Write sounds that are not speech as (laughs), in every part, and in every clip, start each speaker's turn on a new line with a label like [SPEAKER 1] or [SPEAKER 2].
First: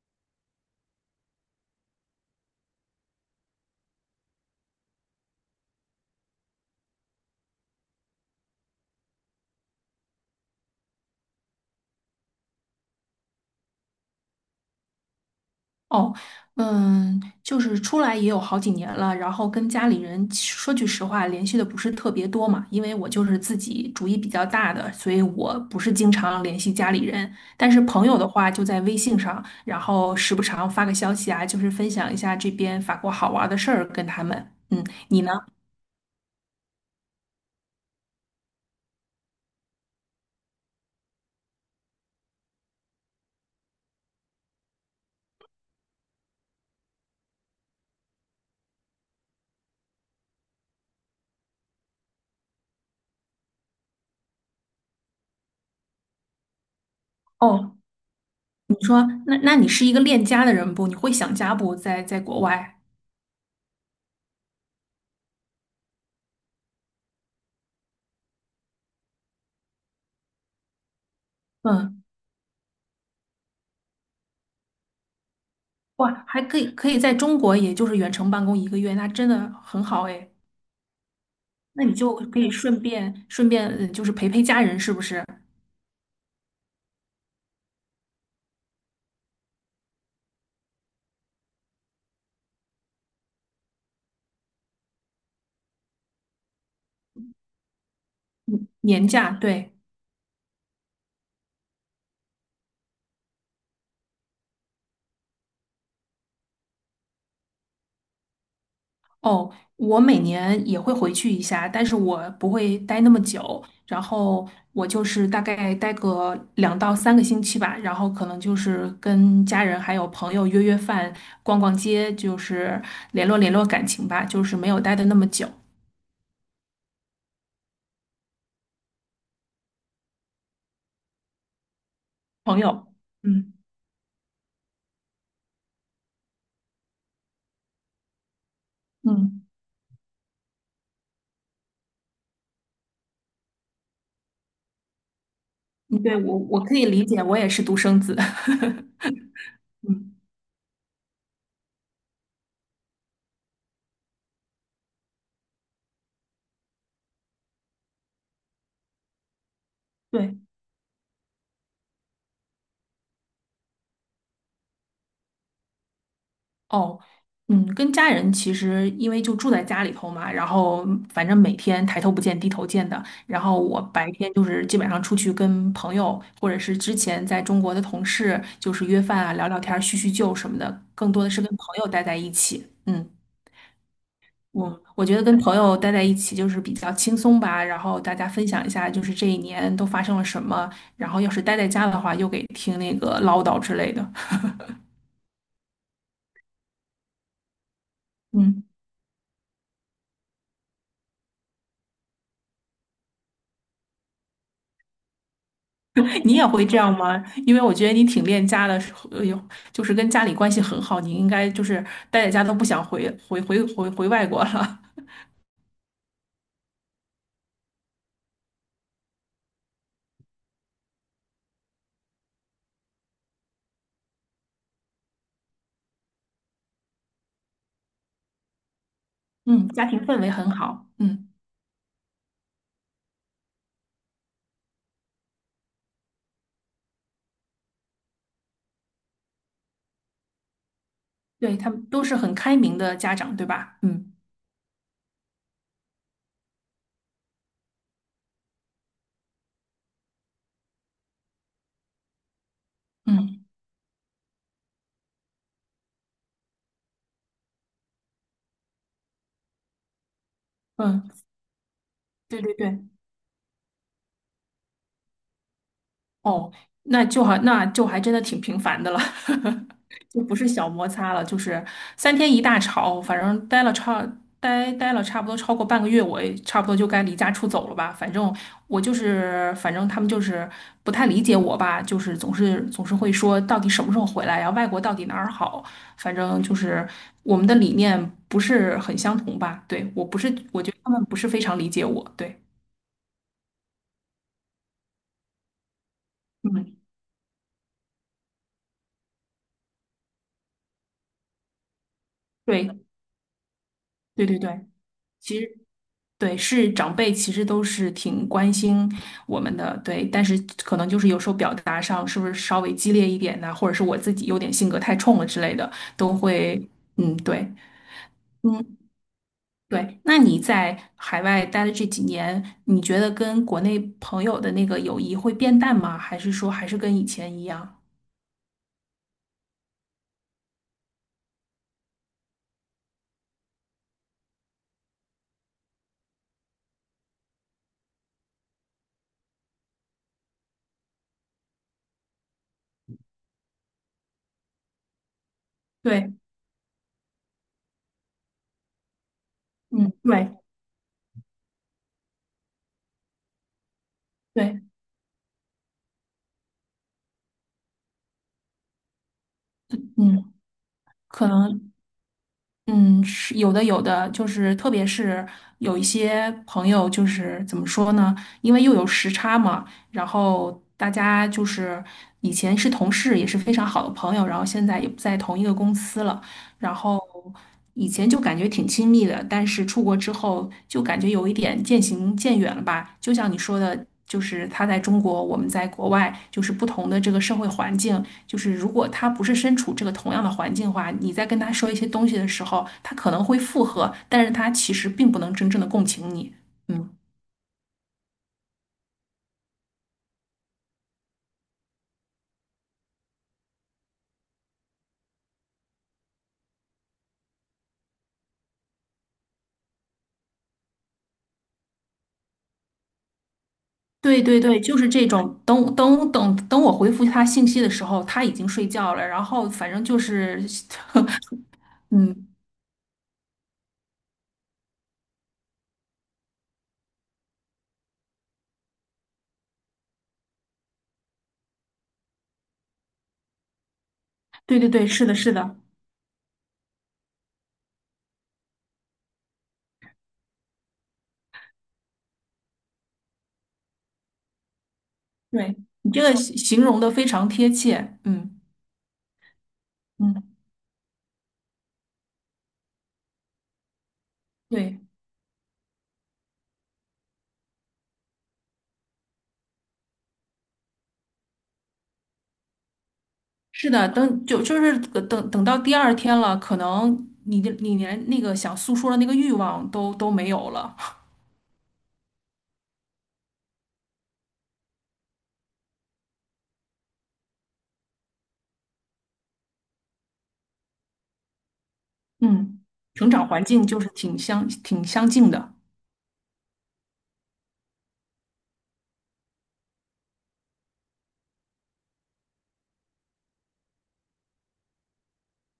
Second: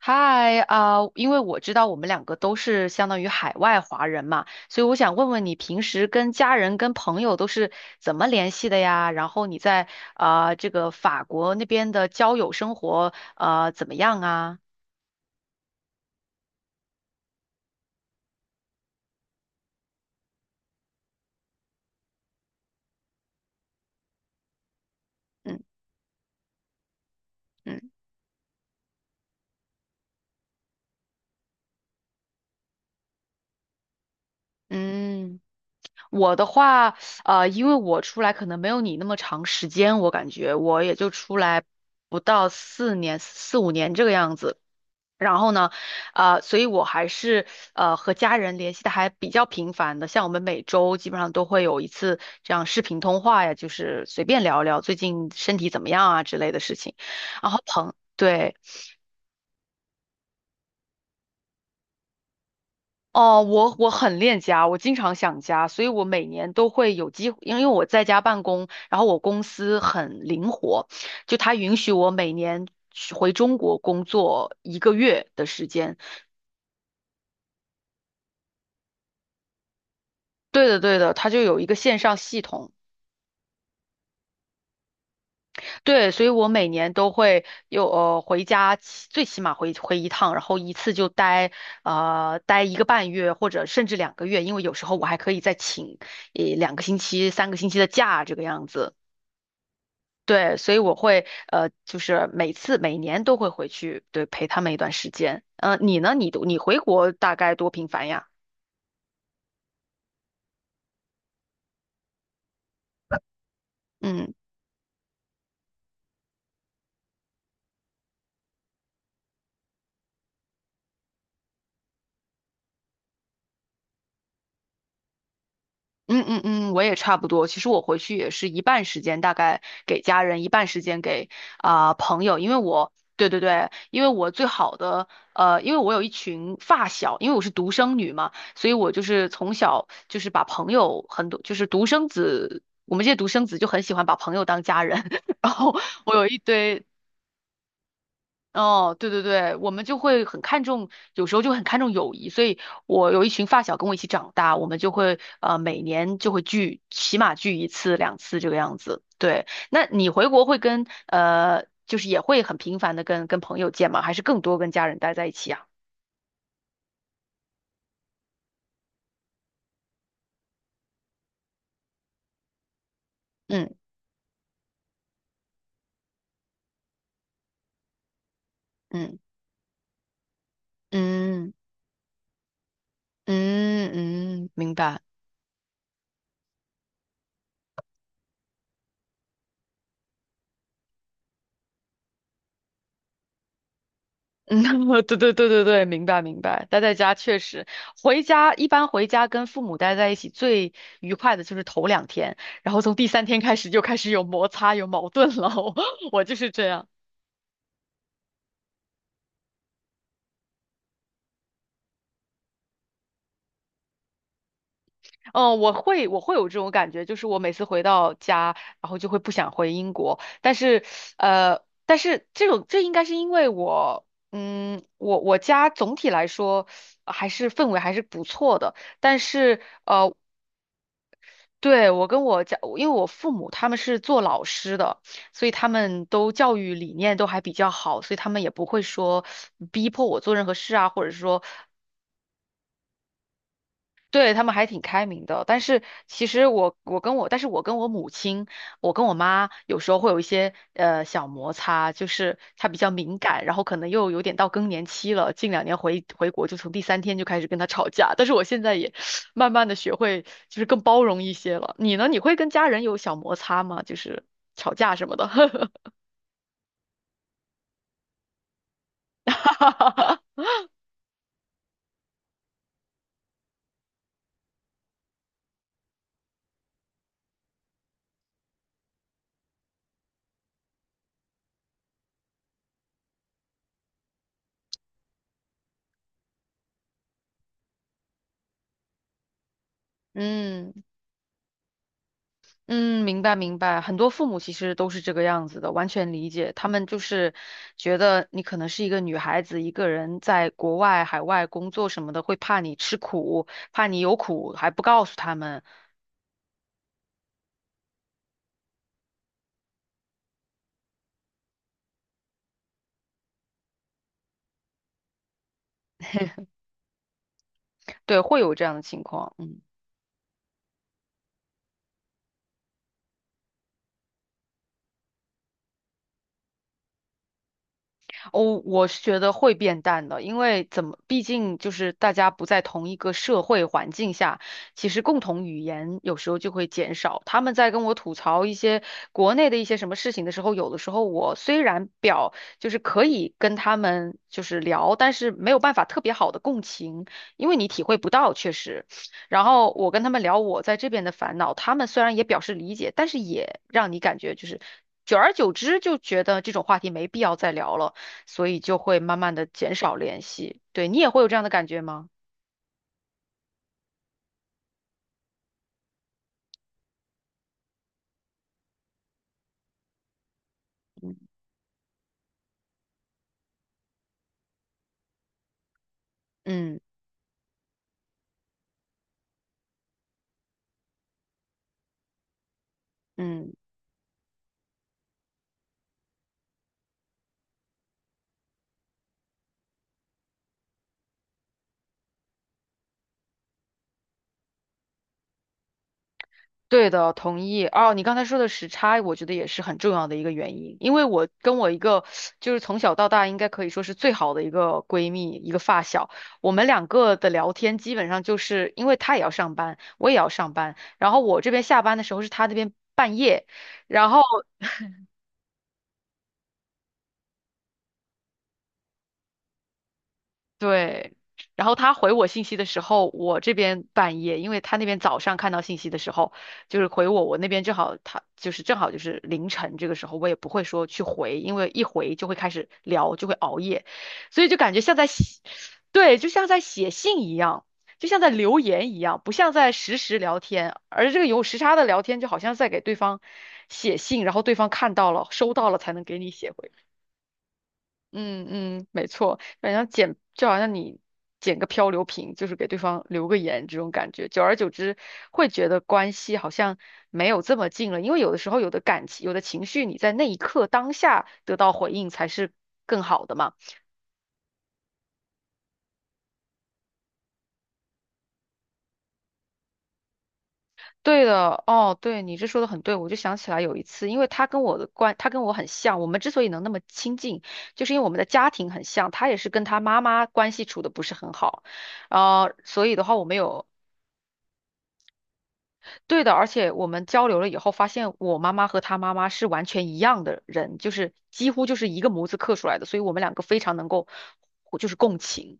[SPEAKER 1] 嗨啊，因为我知道我们两个都是相当于海外华人嘛，所以我想问问你平时跟家人、跟朋友都是怎么联系的呀？然后你在这个法国那边的交友生活怎么样啊？
[SPEAKER 2] 哦，嗯，就是出来也有好几年了，然后跟家里人其说句实话，联系的不是特别多嘛，因为我就是自己主意比较大的，所以我
[SPEAKER 1] 嗯
[SPEAKER 2] 不是经常联系家里人。但是
[SPEAKER 1] 嗯
[SPEAKER 2] 朋友的话，就在微信上，然后时不常发个消息啊，就是分享一下这边法国好玩的事儿跟他们。嗯，你呢？
[SPEAKER 1] 嗯，我的话啊，因为我出来可能没有你那么长时间，我感觉我也就出来不到四年、四五年这个样子。然后呢，所以我还是和家人联系的还比较频繁的，像我们每周基本上都会有一次这样视频通话呀，就是随便聊聊最近身体怎么样啊之类的事情。然后
[SPEAKER 2] 哦，
[SPEAKER 1] 朋，对，
[SPEAKER 2] 你说，那你是一个恋家的人不？你会想家不？在国外？
[SPEAKER 1] 哦，我我很恋家，我经常想家，所以我每年都会有机会，因为我在家办公，然后我公司很灵活，就它允许
[SPEAKER 2] 嗯，
[SPEAKER 1] 我每年去回中国工作一个月的时间。
[SPEAKER 2] 哇，还可以在中国，也就是远程办公一个月，那真的很好哎。
[SPEAKER 1] 对的，对的，它就有一个
[SPEAKER 2] 那你
[SPEAKER 1] 线
[SPEAKER 2] 就
[SPEAKER 1] 上
[SPEAKER 2] 可
[SPEAKER 1] 系
[SPEAKER 2] 以
[SPEAKER 1] 统。
[SPEAKER 2] 顺便就是陪陪家人，是不是？
[SPEAKER 1] 对，所以我每年都会有回家起，最起码回回一趟，然后一次就待待一个半月或者甚至两个月，因为有时候我还可以再请一两个星期、三个星期的假这个样子。
[SPEAKER 2] 年假，对。
[SPEAKER 1] 对，所以我会就是每次每年都会回去，对，陪他们一段时间。嗯，你呢？你回国大概多频繁呀？
[SPEAKER 2] 哦，我每年也会回去一下，但是我不会待那么久，然
[SPEAKER 1] 嗯。
[SPEAKER 2] 后我就是大概待个两到三个星期吧，然后可能就是跟家人还有朋友约约饭、逛逛街，就是联络联络感情吧，就是没有待的那么久。
[SPEAKER 1] 嗯嗯嗯，我也差不多。其实我回去也是一半时间大概给家人，一半时间给朋友，因为
[SPEAKER 2] 朋
[SPEAKER 1] 我
[SPEAKER 2] 友，
[SPEAKER 1] 对对
[SPEAKER 2] 嗯
[SPEAKER 1] 对，因为我最好的因为我有一群发小，因为我是独生女嘛，所以我就是
[SPEAKER 2] 嗯，
[SPEAKER 1] 从小就是把朋友很多，就是独生子，我们这些独生子就很喜欢把朋友当家人，(laughs) 然后我
[SPEAKER 2] 对，
[SPEAKER 1] 有
[SPEAKER 2] 我
[SPEAKER 1] 一
[SPEAKER 2] 我可以
[SPEAKER 1] 堆。
[SPEAKER 2] 理解，我也是独生子，
[SPEAKER 1] 哦，对对对，我们
[SPEAKER 2] (laughs)
[SPEAKER 1] 就
[SPEAKER 2] 嗯，
[SPEAKER 1] 会很看重，有时候就很看重友谊，所以我有一群发小跟我一起长大，我们就会每年就会聚，起码聚一次两次这个样子。对，那你回
[SPEAKER 2] 对。
[SPEAKER 1] 国会跟就是也会很频繁的跟朋友见吗？还是更多跟家人待在一起啊？
[SPEAKER 2] 哦，嗯，跟家人其实因为就住在家里头嘛，然后反正每天抬头不见低头见的。然后
[SPEAKER 1] 嗯
[SPEAKER 2] 我白天就是基本上出去跟朋友，或者是之前在中国的同事，就是约
[SPEAKER 1] 嗯
[SPEAKER 2] 饭啊、聊聊天儿叙叙旧什么的，更多的是跟
[SPEAKER 1] 嗯
[SPEAKER 2] 朋友待在一起。嗯，
[SPEAKER 1] 嗯嗯，明
[SPEAKER 2] 我
[SPEAKER 1] 白。
[SPEAKER 2] 我觉得跟朋友待在一起就是比较轻松吧，然后大家分享一下就是这一年都发生了什么，然后要是待在家的话，又给听那个唠叨之类的。
[SPEAKER 1] 嗯，(laughs) 对对对对对，明白明白。待在家确实，
[SPEAKER 2] 嗯。
[SPEAKER 1] 回家跟父母待在一起最愉快的就是头两天，然后从第三天开始就开始有摩擦有矛盾了。(laughs) 我
[SPEAKER 2] (laughs)
[SPEAKER 1] 我
[SPEAKER 2] 你
[SPEAKER 1] 就
[SPEAKER 2] 也
[SPEAKER 1] 是
[SPEAKER 2] 会
[SPEAKER 1] 这
[SPEAKER 2] 这
[SPEAKER 1] 样，
[SPEAKER 2] 样吗？因为我觉得你挺恋家的，呃，有就是跟家里关系很好，你应该就是待在家都不想回外国了。
[SPEAKER 1] 嗯，我会有这种感觉，就是我每次回到家，然后就会不想回英国，但是但是这种这应该是因为我。嗯，我家总体来说还是氛围还是不错的，但
[SPEAKER 2] (laughs)
[SPEAKER 1] 是
[SPEAKER 2] 嗯，家庭氛围很好。嗯，
[SPEAKER 1] 对，我跟我家，因为我父母他们是做老师的，所以他们都教育理念都还比较好，所以他们也不会说逼迫我做任何事啊，或者说
[SPEAKER 2] 对，他们都是很开明的家长，对吧？嗯
[SPEAKER 1] 对，他们还挺开明的，但是其实我我跟我，但是我跟我母亲，我跟我妈有时候会有一些小摩擦，就是她比较敏感，
[SPEAKER 2] 嗯
[SPEAKER 1] 然后可能又有点到更年期了，近两年回国就从第三天就开始跟她吵架，但是我现在也慢慢的学会就是更包
[SPEAKER 2] 嗯，
[SPEAKER 1] 容一些了。你呢？你会
[SPEAKER 2] 对
[SPEAKER 1] 跟
[SPEAKER 2] 对
[SPEAKER 1] 家人
[SPEAKER 2] 对。
[SPEAKER 1] 有小摩擦吗？就是吵架什么的？
[SPEAKER 2] 哦，那就好，那就还真的挺平凡的了，(laughs) 就不
[SPEAKER 1] (laughs)
[SPEAKER 2] 是小摩擦了，就是三天一大吵，反正待了差不多超过半个月，我也差不多就该离家出走了吧。反正我就是，反正他们就是不太理解我吧，就是总是会说到底什么时候回来呀？外国到底哪儿好？反正就是我们的理念不是很相同吧。对，我不是，我觉
[SPEAKER 1] 嗯
[SPEAKER 2] 得他们不是非常理解我。对，
[SPEAKER 1] 嗯，明白明白，很多父母其实都是这个样子的，完全理解。他
[SPEAKER 2] 嗯，
[SPEAKER 1] 们就是觉得你可能是一个女孩子，一个人在国外、海外工作什么的，会怕
[SPEAKER 2] 对，
[SPEAKER 1] 你吃苦，怕你有
[SPEAKER 2] 对对
[SPEAKER 1] 苦
[SPEAKER 2] 对。
[SPEAKER 1] 还不告诉他们，
[SPEAKER 2] 对，是长辈其实都是挺关心我们的，对，但是可能就是有时候表达上是不是稍微激烈一点呢、或者是我自己有点性格太冲了之类的，都会，嗯，对，
[SPEAKER 1] 对，会有这
[SPEAKER 2] 嗯，
[SPEAKER 1] 样的情况。嗯。
[SPEAKER 2] 对。那你在海外待的这几年，你觉得跟国内朋友的那个友谊会变淡吗？还是说还是跟以前一样？
[SPEAKER 1] 哦，我是觉得会变淡的，因为怎么，毕竟就是大家不在同一个社会环境下，其实共同语言有时候就会减少。他们在跟我吐槽一些国内的一些什么事情的时候，有的时候我虽然表就是可以跟他们就是聊，但是没有办法特
[SPEAKER 2] 对，
[SPEAKER 1] 别好的共情，因为你体会不到，确实。然后我
[SPEAKER 2] 嗯，
[SPEAKER 1] 跟他们
[SPEAKER 2] 对，
[SPEAKER 1] 聊我在这边的烦恼，他们虽然也表示理解，但是也让你感觉就是。
[SPEAKER 2] 对，
[SPEAKER 1] 久而久之就觉得这种话题没必要再聊了。所以就会慢慢的减少联
[SPEAKER 2] 嗯，
[SPEAKER 1] 系。对，你也会
[SPEAKER 2] 可
[SPEAKER 1] 有这样的感
[SPEAKER 2] 能。
[SPEAKER 1] 觉吗？
[SPEAKER 2] 嗯，是有的，有的，就是特别是有一些朋友，就是怎么说呢？因为又有时差嘛，然后大家
[SPEAKER 1] 嗯
[SPEAKER 2] 就是以前是同事，也是非常好的朋友，然后现在也不在同一个公司了。然
[SPEAKER 1] 嗯
[SPEAKER 2] 后以前就感觉挺亲密的，但是出国之后就感觉有一点渐行渐远了吧。就像你
[SPEAKER 1] 嗯
[SPEAKER 2] 说的，就是他在中国，我们在国外，就是不同的这个社会环境，就是如果他不是身处这个同样的环境的话，你在跟他说一些东西的时候，他可能会附和，但是他其实并不能真正的共情你。嗯，
[SPEAKER 1] 对的，同意。哦，你刚才说的时差，我觉得也是很重要的一个原因，因为我跟我一个就是从小到大应该可以说是最好的一个闺蜜，一个发小，我们两个的聊天基本上就是因为她也要上班，我也要上班，然后我这边下班的时候是她那边半夜，然后。
[SPEAKER 2] 对对对，就是这种。等，我回复他信息的时候，他已经睡觉了。然后反正就是，
[SPEAKER 1] 对，然后
[SPEAKER 2] (laughs)
[SPEAKER 1] 他回我
[SPEAKER 2] 嗯，
[SPEAKER 1] 信息的时候，我这边半夜，因为他那边早上看到信息的时候，就是回我，我那边正好就是凌晨这个时候，我也不会说去回，因为一回就会开始聊，就会熬夜，所以就
[SPEAKER 2] 对对
[SPEAKER 1] 感觉
[SPEAKER 2] 对，
[SPEAKER 1] 像
[SPEAKER 2] 是
[SPEAKER 1] 在
[SPEAKER 2] 的，是
[SPEAKER 1] 写，
[SPEAKER 2] 的。
[SPEAKER 1] 对，就像在写信一样，就像在留言一样，不像在实时聊天，而这个有时差的聊天就好像在给对方写信，然后对方看到了收
[SPEAKER 2] 对，
[SPEAKER 1] 到了
[SPEAKER 2] 你
[SPEAKER 1] 才
[SPEAKER 2] 这
[SPEAKER 1] 能
[SPEAKER 2] 个
[SPEAKER 1] 给你
[SPEAKER 2] 形
[SPEAKER 1] 写
[SPEAKER 2] 形
[SPEAKER 1] 回。
[SPEAKER 2] 容的非常贴切，嗯
[SPEAKER 1] 嗯嗯，没错，反正
[SPEAKER 2] 嗯，
[SPEAKER 1] 就好像你捡个漂流瓶，就是给对方留个言这种感觉，久而久
[SPEAKER 2] 对，
[SPEAKER 1] 之会觉得关系好像没有这么近了，因为有的时候有的感情、有的情绪，你在那一刻当下得到回应才是更好的嘛。
[SPEAKER 2] 是的，等就就是等等到第二天了，可能你连那个想诉说的那个欲望都没有了，
[SPEAKER 1] 对的，哦，对，你这说的很对，我就想起来有一次，因为他跟我很像，我们之所以能那么亲近，就是因为我们的家庭很像，他也是跟他妈妈关系处的不是很好。
[SPEAKER 2] 嗯，
[SPEAKER 1] 所以的
[SPEAKER 2] 成
[SPEAKER 1] 话，我
[SPEAKER 2] 长
[SPEAKER 1] 们
[SPEAKER 2] 环境
[SPEAKER 1] 有
[SPEAKER 2] 就是挺相近的，
[SPEAKER 1] 对的，而且我们交流了以后，发现我妈妈和她妈妈是完全一样的人，就是几乎就是一个模子刻出来的，所以我们两个非常能够，就是共情。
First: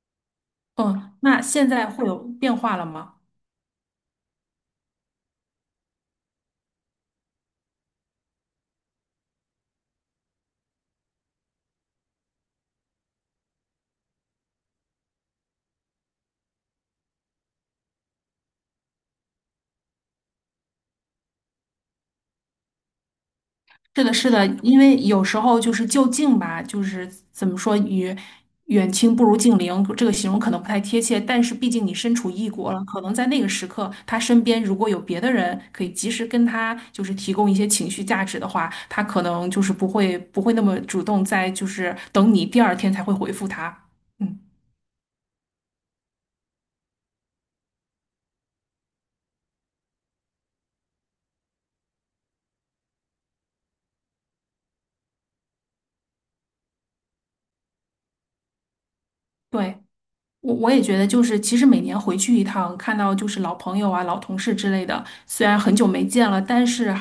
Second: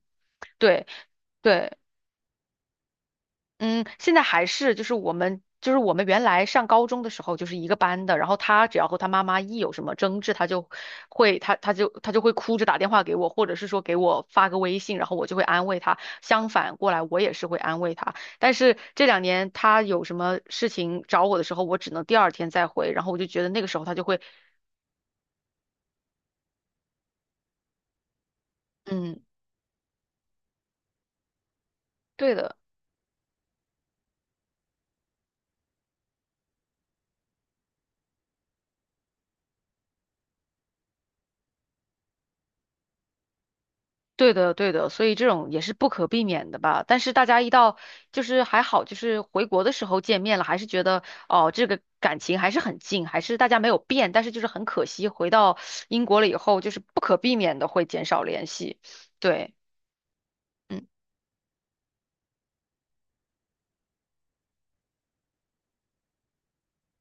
[SPEAKER 1] 对
[SPEAKER 2] 嗯，那现
[SPEAKER 1] 对，
[SPEAKER 2] 在会有变化了吗？
[SPEAKER 1] 嗯，现在还是我们原来上高中的时候就是一个班的，然后他只要和他妈妈一有什么争执，他就会他他就他就会哭着打电话给我，或者是说给我发个微信，然后我就会安慰他。相反过来，我也是会安慰他。但是这两年他有什么事情找我的时候，我只能第二天再回，然后我就觉得那个时候他
[SPEAKER 2] 是
[SPEAKER 1] 就
[SPEAKER 2] 的，
[SPEAKER 1] 会，
[SPEAKER 2] 是的，因为有时候就是就近吧，就是怎么说，与远亲
[SPEAKER 1] 嗯，
[SPEAKER 2] 不如近邻，这个形容可能不太贴切，但是毕竟你身处
[SPEAKER 1] 对
[SPEAKER 2] 异
[SPEAKER 1] 的。
[SPEAKER 2] 国了，可能在那个时刻，他身边如果有别的人可以及时跟他就是提供一些情绪价值的话，他可能就是不会那么主动在就是等你第二天才会回复他。
[SPEAKER 1] 对
[SPEAKER 2] 嗯，
[SPEAKER 1] 的，对的，所以这种也是不可避免的吧。但是大家一到就是还好，就是回国的时候见面了，还是觉得哦，这个感情还是很近，还是大家没有变。但是就是很可惜，回到英国了以后，就是不可避免的会减少联系。对，
[SPEAKER 2] 对。我也
[SPEAKER 1] 嗯
[SPEAKER 2] 觉得，就是其实每年回去一趟，看到就是老朋友啊、老同事之类的，虽然很久没见了，但是，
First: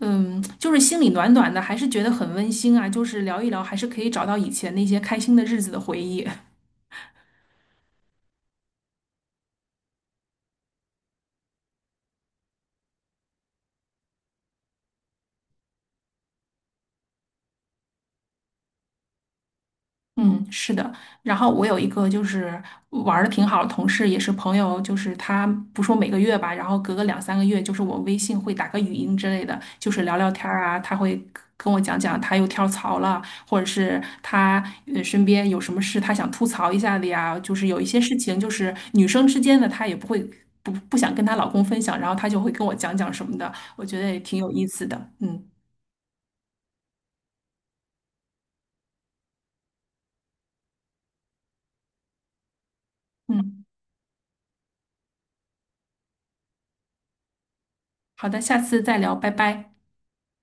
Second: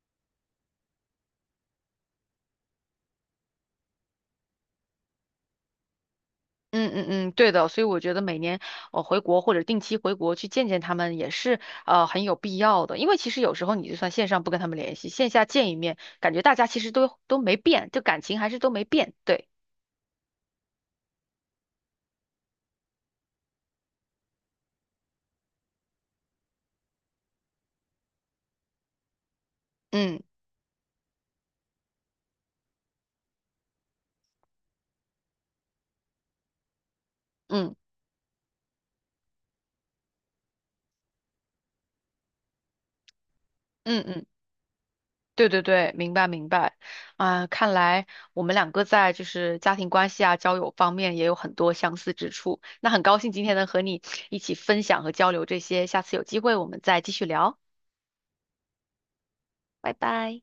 [SPEAKER 2] 嗯，就是心里暖暖的，还是觉得很温馨啊。就是聊一聊，还是可以找到以前那些开心的日子的回忆。
[SPEAKER 1] 嗯嗯嗯，对的。所以我觉得每年回国或者定期回国去见见他们也是很有必要的，因为其实有时候你就算线上不跟他们联系，线下见一面，感觉大家其实都都没变，就感情还是都没变。对，
[SPEAKER 2] 嗯，是的。然后我有一个就是玩的挺好的同事，也是朋友，就是他不说每个月吧，然后隔个两三个月，就是我微信会打个语音之类的，就是聊
[SPEAKER 1] 嗯
[SPEAKER 2] 聊天儿啊。他会跟我讲讲他又跳槽了，或者是他身边有什么事他想吐槽一下的呀。就是
[SPEAKER 1] 嗯。
[SPEAKER 2] 有一些事情，就是女生之间的，她也不会不想跟她老公分享，然后她就会跟我讲讲什么的，我觉
[SPEAKER 1] 嗯
[SPEAKER 2] 得也
[SPEAKER 1] 嗯，
[SPEAKER 2] 挺有意思的。嗯
[SPEAKER 1] 对对对，明白明白。看来我们两个在就是家庭关系啊、交友方面也有很多相似之处。那很高兴今天
[SPEAKER 2] 嗯，
[SPEAKER 1] 能和你一起分享和交流这些，下次有机会我们再继续聊，
[SPEAKER 2] 好的，下次再聊，拜拜。
[SPEAKER 1] 拜拜。